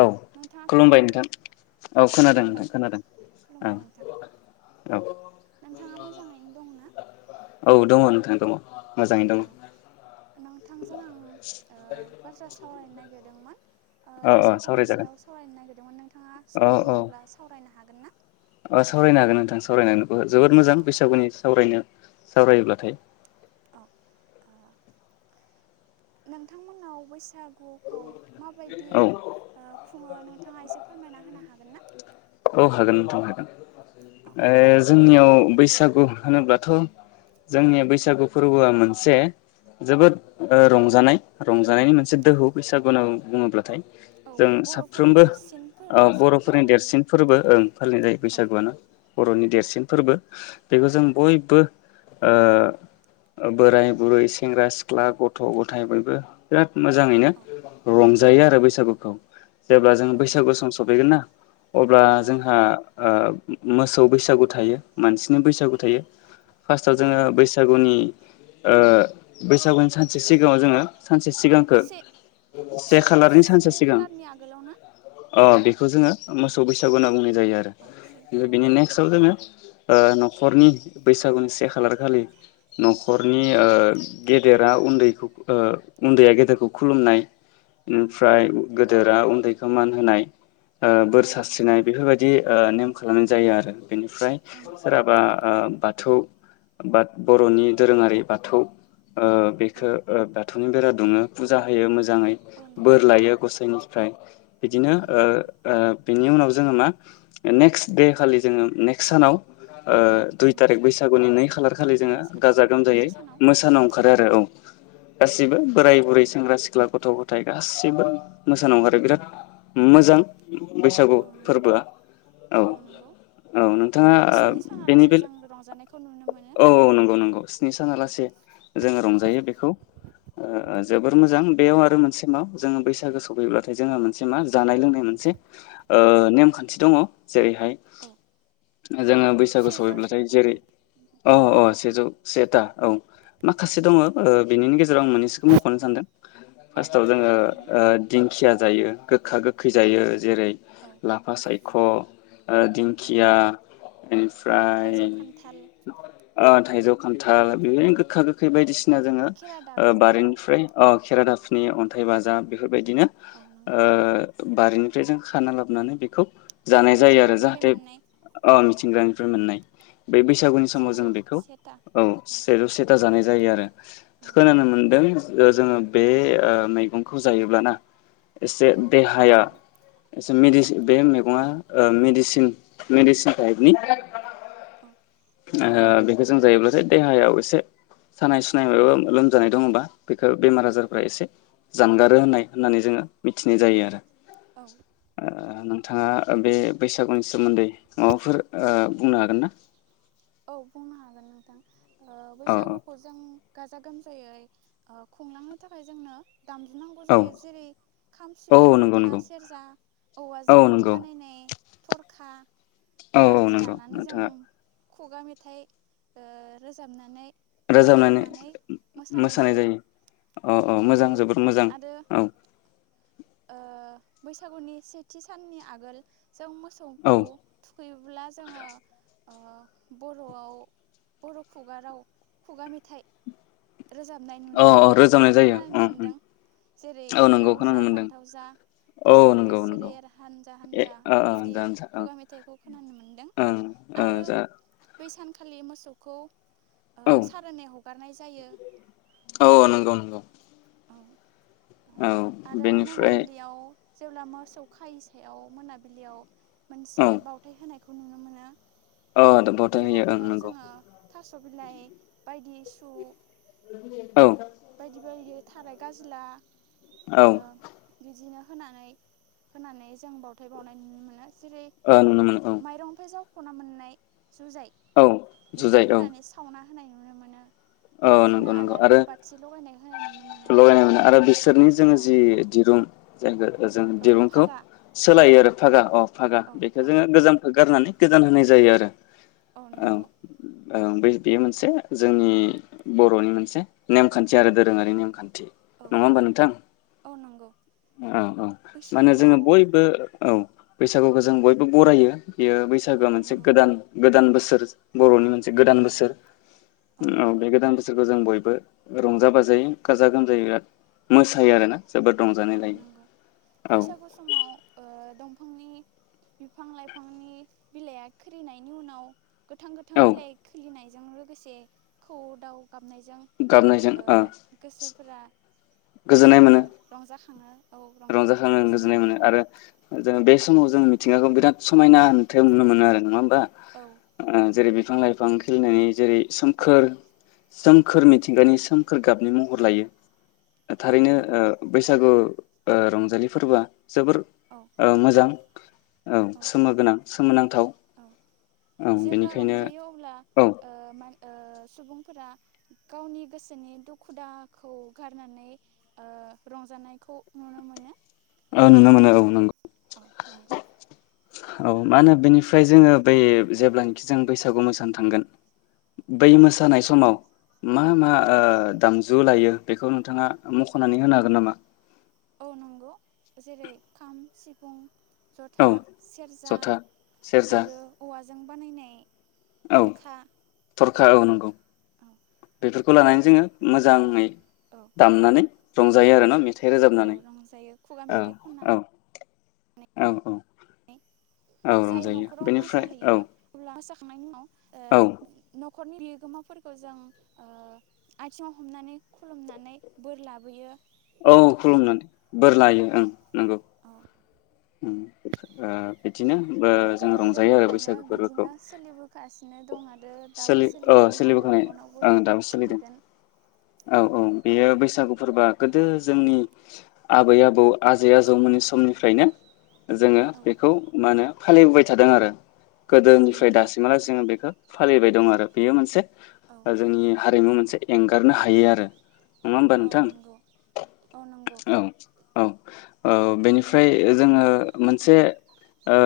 औ नोंथाङा खुलुमबाय खोनादों नोंथां ना औ खोनादों नोंथां खुलुमबाय खोनादों औ खुलुमबाय नोंथां औ नोंथाङा मोजाङैनो दङ ना? औ दङ नोंथां दङ। मोजाङै दङ औ नोंथांजों आं ओ बाथ्रा सावरायनो नागिरदोंमोन। ओ औ औ बैसागुनि सावरायजागोन सायाव सावरायनो नागिरदोंमोन नोंथाङा सम दङब्ला सावरायनो हा हागोन ना अ सावरायनो हागोन नोंथां सावरायनो जोबोद मोजां औ बैसागुनि सावरायनो। सावरायोब्लाथाय। औ ओ नोंथांमोननाव बैसागुखौ माबायदि औ ओ खुङो नोंथाङा एसे फोरमायना होनो हागोन ना औ हागोन नोंथां हागोन। औ ओ जोंनियाव बैसागु होनोब्लाथ' जोंनि बैसागु फोरबोआ मोनसे जोबोद ओ रंजानाय रंजानायनि मोनसे दोहौ बैसागु होनना बुङोब्लाथाय। औ जों बर'फोरनि साफ्रोमबो देरसिन फोरबो हिसाबै फालिनाय जायो। बो ओं फालिनाय औ बैसागुआनो। बर'नि देरसिन फोरबो बेखौ जों बयबो ओ बोराय बुरै सेंग्रा सिख्ला गथ' गथाय बयबो बिराद मोजाङैनो औ रंजायो आरो बैसागुखौ। जेब्ला जों औ बैसागु नंगौ सम सफैगोन ना अब्ला औ जोंहा ओ मोसौ बैसागु थायो मानसि बिनो बैसागु औ थायो फार्स्टआव औ जोङो नंगौ बैसागुनि ओ बैसागुनि सानसे सिगाङाव जोङो सानसे सिगांखो से से खा खालारनि से सानसे सिगां खालारनि आगोलाव ना अ बेखौ जोङो ओं मोसौ बैसागु होनना बुंनाय जायो औ से आरो औ बिनि नेक्स्टआव नंगौ जोङो ओ ओ न'खरनि बैसागुनि से खालार खालि न'खरनि ओ गेदेरा उन्दै उन्दैया गेदेरखौ खुलुमनाय औ ओमफ्राय गोदोरा उन खो मान होनाय ओ बोर औ नंगौ सास्रिनाय बेफोरबायदि नेम खालामनाय जायो आरो। बेनिफ्राय ओं सोरहाबा औ ओ बाथौ बाद बर'नि दोरोङारि बाथौ ओ औ बेखो ओ बाथौनि बेरा दङ फुजा होयो मोजां मोजाङै औ बोर नंगौ लायो गसाइनिफ्राय बिदिनो औ नंगौ ओ ओ बिनि उनाव जोङो मा नेक्स दे खालि जोङो नेक्स सानाव ओ औ दुइ नेक्स्ट तारिख सान बैसागुनि नै खालार औ खालि नै जोङो सान गाजा औ गोमजायै नैथि सानाव मोसानो ओंखारो आरो औ औ गासिबो बोराय बुरै सेंग्रा सिख्ला सिख्ला गथ' गथाय गासैबो मोसानो अंखारो औ बिराद मोजां उ [inaudible] बैसागु औ नंगौ फोरबोआ औ औ नोंथाङा ओ स्नि बेनि सानालासै बे जों रंजानायखौ नुनो मोनो औ औ नंगौ नंगौ स्नि औ सानालासे जोङो रंजायो बेखौ ओ जोबोर मोजां बेयाव आरो मोनसे मा जोङो बैसागो सफैयब्लाथाय जोंङो मोनसे मा जानाय लोंनाय मोनसे ओ नेमखान्थि दङ जेरैहाय औ जोङो बैसागु सेजौ सफैब्लाथाय सेथा जेरै अ अ सेजौ सेता औ माखासे दङ ओ बेनिनो गेजे जेराव आं मोननैसोखौ मख'नो सानदों औ फास्टाव जोङो मुंख'नो हागोन ओ दिंखिया जायो गोखा गोखै औ जायो जेरै औ लाफा साइद ख ओ औ दिंखिया उम ओमफ्राय थाइजौ खान्थाल ओ थाइजौ खान्थाल बिनो गो गोखा गोखै औ बायदिसिना जोङो खेरा ओ दाफिनि औ बारिनिफ्राय अ खेरादाबफिन नि अन्थाइ बाजाब बेफोरबायदिनो औ नंगौ ओ बारिनि आखाइजों खाना लाबनानै बेखौ औ जानाय जायो आरो मिथिंगानिफ्राय जाहाथे मोननाय अ मिथिंगानिफ्राय मोननाय बे बैसागुनि समाव जों सेजौ बेखौ सेथा औ सेजै सेता जानाय जायो आरो औ खोनानो मोनदों ओ जोङो बे ओ मैगंखौ जायोब्लाना एसे औ देहाया नंगौ आसा मदिसिन बे मैगङा ओ मेडिसिन मेडिसिन टाइपनि औ ओ बेखौ जों जायोब्लाथाय देहायाव एसे सानाय सुनाय माबा लोमजानाय दङबा बे ओ बेमार औ आजारफ्रा एसे जानगारो होननाय होननानै जोङो मिथिनाय जायो आरो। औ ओ नों नोंथाङा बे बैसागुनि सोमोन्दै माबाफोर ओ बुंनो हागोन ना? औ बुंनो हागोन नोंथां। ओ औ बैसागुखौ जों गाजा गोमजायै ओ खुंलांनो थाखाय जोंनो दामजु नांगौ औ जायो जेरै खाम औ सिफुं औ नंगौ जथा नंगौ सेरजा औ औवाजों नंगौ बानायनाय थरखा औ औ बायदि नंगौ लानानै जों नोंथाङा खुगा मेथाइ ओ रोजाबनानै एबा रोजाबनानै खननानै मोसानाय जायो औ औ मोजां जोबोद मोजां आरो औ। ओ बैसागुनि सेथि साननि आगोल जों औ मोसौखौ थुखैयोब्ला जोङो ओ बर'आव बर' खुगा राव खुगा मेथाइ रोजाबनाय अ नुनो अ मोनो एबा रोजाबनाय जायो खोनानो मोन्दों जेरै औ नंगौ लाव खोनानो जा मोनदों फान्थाव जा औ बोसोरै नंगौ बोसोरै नंगौ हानजा ए हानजा ओ ओ बिदि जानो खुगा मेथाइखौ खोनानो मोनदों ओं ओ आरो जा बै सान खालि मोसौखौ ओ औ सारोनै हगारनाय जायो। औ औ नंगौ नंगौ आ औ आरो बेनिफ्राय मोनाबिलियाव जेब्ला मोसौ खायि सायाव मोनाबिलियाव मोनसे बावथाय होनाय अ द [unintelligible] होयो अ बावथायाव नंगौ। जोङो थास बिलाइ बायदि सु औ बयदि बायदि थाराय गाजोला ओ बिदिनो होनानै होनानै जों बावथाय बावनाय नुनो मोनो। जेरै ओ नुनो मोनो औ माइरंफ्राय जाव ख'ना मोननाय जुजाइ औ बेखौ जुजाय औ होनानै सावना होनाय नुनो मोनो औ नंगौ बिदिनो नंगौ आलारि आरो बाथि लगायनाय होनाय नुनो मोनो। लगायनाय मोनो आरो बिसोरनि जोङो औ जि दिरुं [unintelligible] जों औ दिरुंखौ फागा सोलायो आरो। फागा अ। फागा औ बेखौ जोङो फागाखौ गोजामखौ गारनानै गोदान होनाय जायो आरो। अ नंगौ। ओ बे बेयो मोनसे जोंनि बर'नि मोनसे नेमखान्थि आरो दोरोङारि नेमखान्थि। थि औ नङा होमबा नोंथां औ नंगौ औ औ माने जोङो बैसागुआव बयबो औ। बैसागुखौ जों बयबो बरायो। बेयो औ बैसागोआ मोनसे नंगौ गोदान गोदान बोसोर बोसोर बर'नि मोनसे गोदान बोसोर। औ नंगौ। बे गोदान बोसोरखौ जों बयबो रंजा बाजायै गाजा गोमजायै औ मोसायो आरोना जोबोद औ रंजानाय लायो नंगौ औ बैसागु समाव ओ दं बिफांनि बिफां लाइफांनि बिलाइआ खिरिनायनि उनाव गोथां गोथां औ बिलाइ खिलिनाय जों लोगोसे खौवौ दाव गाब नायजों ओ गोसोफोरा गोजोननाय मोनो ओ जाखाङो रंजाखाङो गोजोननाय मोनो आरो जोङो बेस समाव जों मिथिंगाखौ बिराद समायना नुथाय आव नुनो मोनो आरो नङा बा औ ओ जेरै बादि बिफां लाइफां खेलेनानै जेरै सोमखोर-सोमखोर मिथिंगानि सोमखोर गाबनि महर लायो। औ थारैनो नंगौ ओ बैसागु ओ रंजालि फोरबोआ जोबोर औ ओ मोजां। औ सोमो गोनां सोमोनां गोथाव औ जेब्ला रंजायो अब्ला ओ मान ओ सुबुंफोरा गावनि गोसोनि दुखु दाहाखौ गारनानै ओ रंजानायखौ नुनो मोनो। औ नुनो मोनो औ नंगौ [inaudible] औ मा होनो बेनिफ्राय जोङो बै जेब्लानोखि जों बैसागु मोसानो थांगोन बै औ मोसानाय समाव मा मा ओ दामजु लायो बेखौ नोंथाङा मख'नानै होनो हागोन नामा? औ नंगौ जेरै खाम सिफुं औ जथा सेरजा जथा सेरजा आरो औवा जों बानायनाय औ थरखा थरखा औ नंगौ औ बेफोर खौ लानानै जोङो मोजाङै औ दामनानै रंजायो आरो ना मे औ रंजायो खुगा मेथाइ औ खननानै औ औ औ जाय रंजायो न'खराव बेनिफ्राय औ मोसाहैयो अब्ला साख [inaudible] ओ औ न न'खरनि बिगोमाफोरखौ जों आथिङाव हमनानै खुलुमनानै बोर लाबोयो औ खुलुमनानै बोर लायो औ ओं नंगौ औ उम ओ बिदिनो बो ओ जों गोदो रंजायो आरो गोदायनिफ्रायनो बैसागो फोरबोखौ। बिदिनो सोलिबोगासिनो दं आरो दाबो सोलि औ सोलिदों आरो सोलिबोखानाय इयुनावबो ओं दाबो सोलिदों सोलिगोन औ औ बेयो बैसागु फोरबोआ गोदो जोंनि आबै आबौ आजै आजौमोननि समनिफ्रायनो जोङो औ बेखौ मा होनो फालिबोबाय थादों आरो औ गीदोनिफ्राय नंगौ दासिम लागै जों बेखौ फालिबाय दं आरो बेयो मोनसे औ ओ जोंनि हारिमु मोनसे एंगारनो हायो आरो नङा होमबा औ नोंथां नंगौ औ नंगौ औ औ ओ बेनिफ्राय जोङो मोनसेनो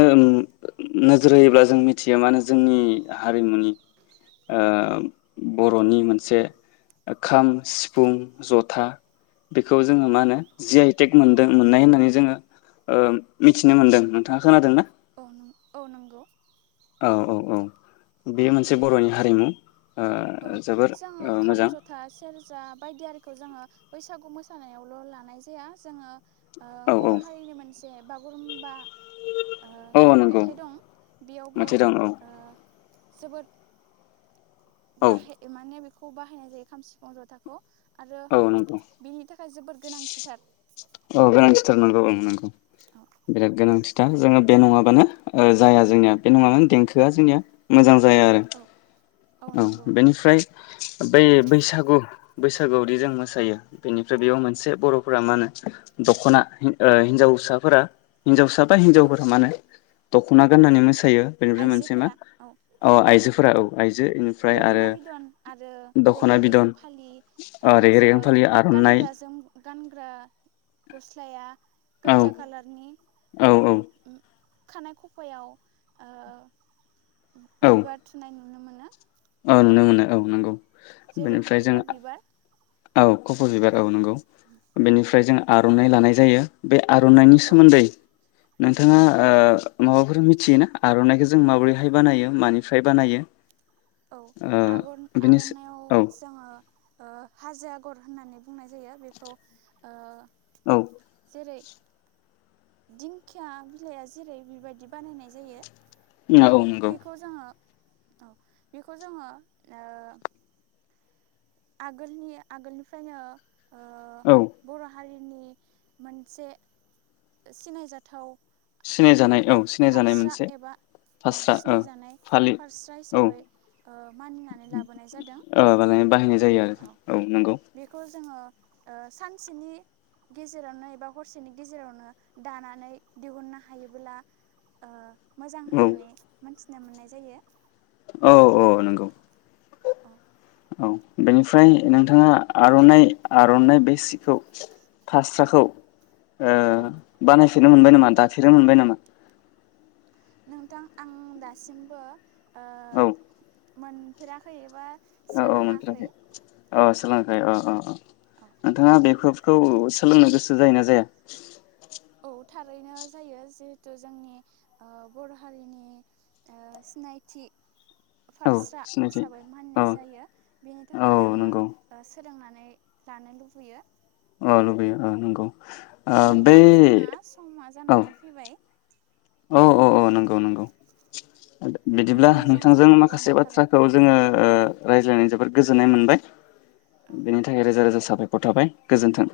ओ नोजोर होयोब्ला जों मिथिया होन जोंनि हारिमुनि आ बर'नि मोनसे खाम सिफुं जथा बेखौ जोङो मा औ होनो जि आइटेक मोनदों मोननाय होन जोङो ओ मिथिनो मोनदों नोंथाङा खोनादों ना? औ न औ नंगौ औ औ औ बेयो मोनसे बर'नि हारिमु ओ औ जोबोर जोङो ओ खाम मोजां जथा सेरजा बायदियिखौ जोङो बैसागु मोसानायावल' लानाय जाया जोङो औ औ बागुरुमबा ओ औ नंगौ मेथाइ दं बेयावबो मोनसे दं औ ओ जोबोद औ बाहे माने बेख खौ बाहायनाय जायो खाम सिफुं जथाखौ आरो औ नंगौ बिनि थाखाय जोबोर गोनांथिथार औ गोनांथिथार नांगौ ओ नांगौ औ बिराद गोनांथि [unintelligible] दा जोङो बे नङाबानो ओ जाया जोंनिया बे नङाबानो देंखोआ जोंनिया मोजां जाया जाया औ आरो औ बेनिफ्राय बै बैसागु बैसागुआवदि जों मोसायो बेनिफ्राय बेयाव मोनसे बर'फोरा मा होनो दख'ना ओ हिनजावसाफोरा हिनजावसा बा औ हिनजावफोरा मानो दख'ना गाननानै मोसा थायो बेनिफ्राय मोनसे मा आइजोफोरा औ अ आइजोफोरा औ आइजो बेनिफ्राय दख'ना आरो बिदन आरो दख'ना रेगे रेगां बिदन फालि ओ रेगे रेगां जोङो फालि आर'नाइ गानग्राजों गानग्रा गस्लाया औ गोजा कालारनि औ। खानाय खफायाव ओ औ बिबार थुनाय नु औ नुनो मोनो औ नंगौ। जेरै बेनिफ्राय जों खफ' बिबार औ। खफ'बिबारा औ नंगौ। बेनिफ्राय जों आर'नाइ लानाय जायो बे आर'नाइनि औ सोमोन्दै नोंथाङा ओ माबाफोर मिथियोना आर'नाइखौ जों माबोरैहाय बानायो मानिफ्राय बानायो? औ ओ आगन बिनि आर'नायइाव औ जोङो ओ हाजो आगर होननानै बुंनाय जायो बेखौ ओ औ जेरै दिंखिया बिलाइआ जेरै बेबायदि बानायनाय जायो। औ नंगौ बेखौ जोङो औ बेखौ जोङो ओ आगोलनि आगोलनिफ्रायनो ओ औ बर' हारि नि मोनसे सिनायजाथाव सिनायजानाय औ सिनायजानाय फारस्रा मोनसे एबा अ फास्रा ओ सिनायजानाय फालि फारस्रा औ हिसाबै मानिनानै लाबोनाय जादों। होयो आरो औ नंगौ। बेखौ जोङो ओ सानसेनि गेजेरावनो एबा हरसेनि गेजेरावनो दानानै दिहुननो हायोबोला ओ मोजां औ होननानै मोनथि थिना मोननाय जायो। औ औ नंगौ। औ औ बेनिफ्राय नोंथाङा आर'नाइ आर'नाइ बे सिखौ फास्राखौ ओ औ बानाय फेरनो मोनबाय नामा दाफेरनो मोनबाय नामा? नोंथां आं दासिमबो ओ औ। मोनफेराखै एबा औ औ सोलोङाखै मोनफेराखै औ। सोलोंआखै अ अ अ औ नोंथाङा बेफोरबखौ सोलोंनो गोसो जायोना जाया? औ थारैनो जायो जिहेथु जोंनि ओ बर' हारिनि ओ सिनायथि औ फारस्रा सिनायथि हिसाबै औ मानिनाय जायो बेनि औ थाखायनो नंगौ आङो सोलोंनानै दानो लुबैयो। अ लुबैयो ओ नोंगौ। नोंथां जोंना सममा औ जानानै फैबाय औ औ औ नंगौ नंगौ। बिदिब्ला नोंथांनिसिम नोंथांजों साबायखर माखासे बावनाय थाबाय बाथ्राखौ जोङो ओ रायज्लायनाय जोबोद गोजोननाय मोनबाय। औ बेनि थाखाय रोजा रोजा सा साबायखर थाबाय गोजोन्थों।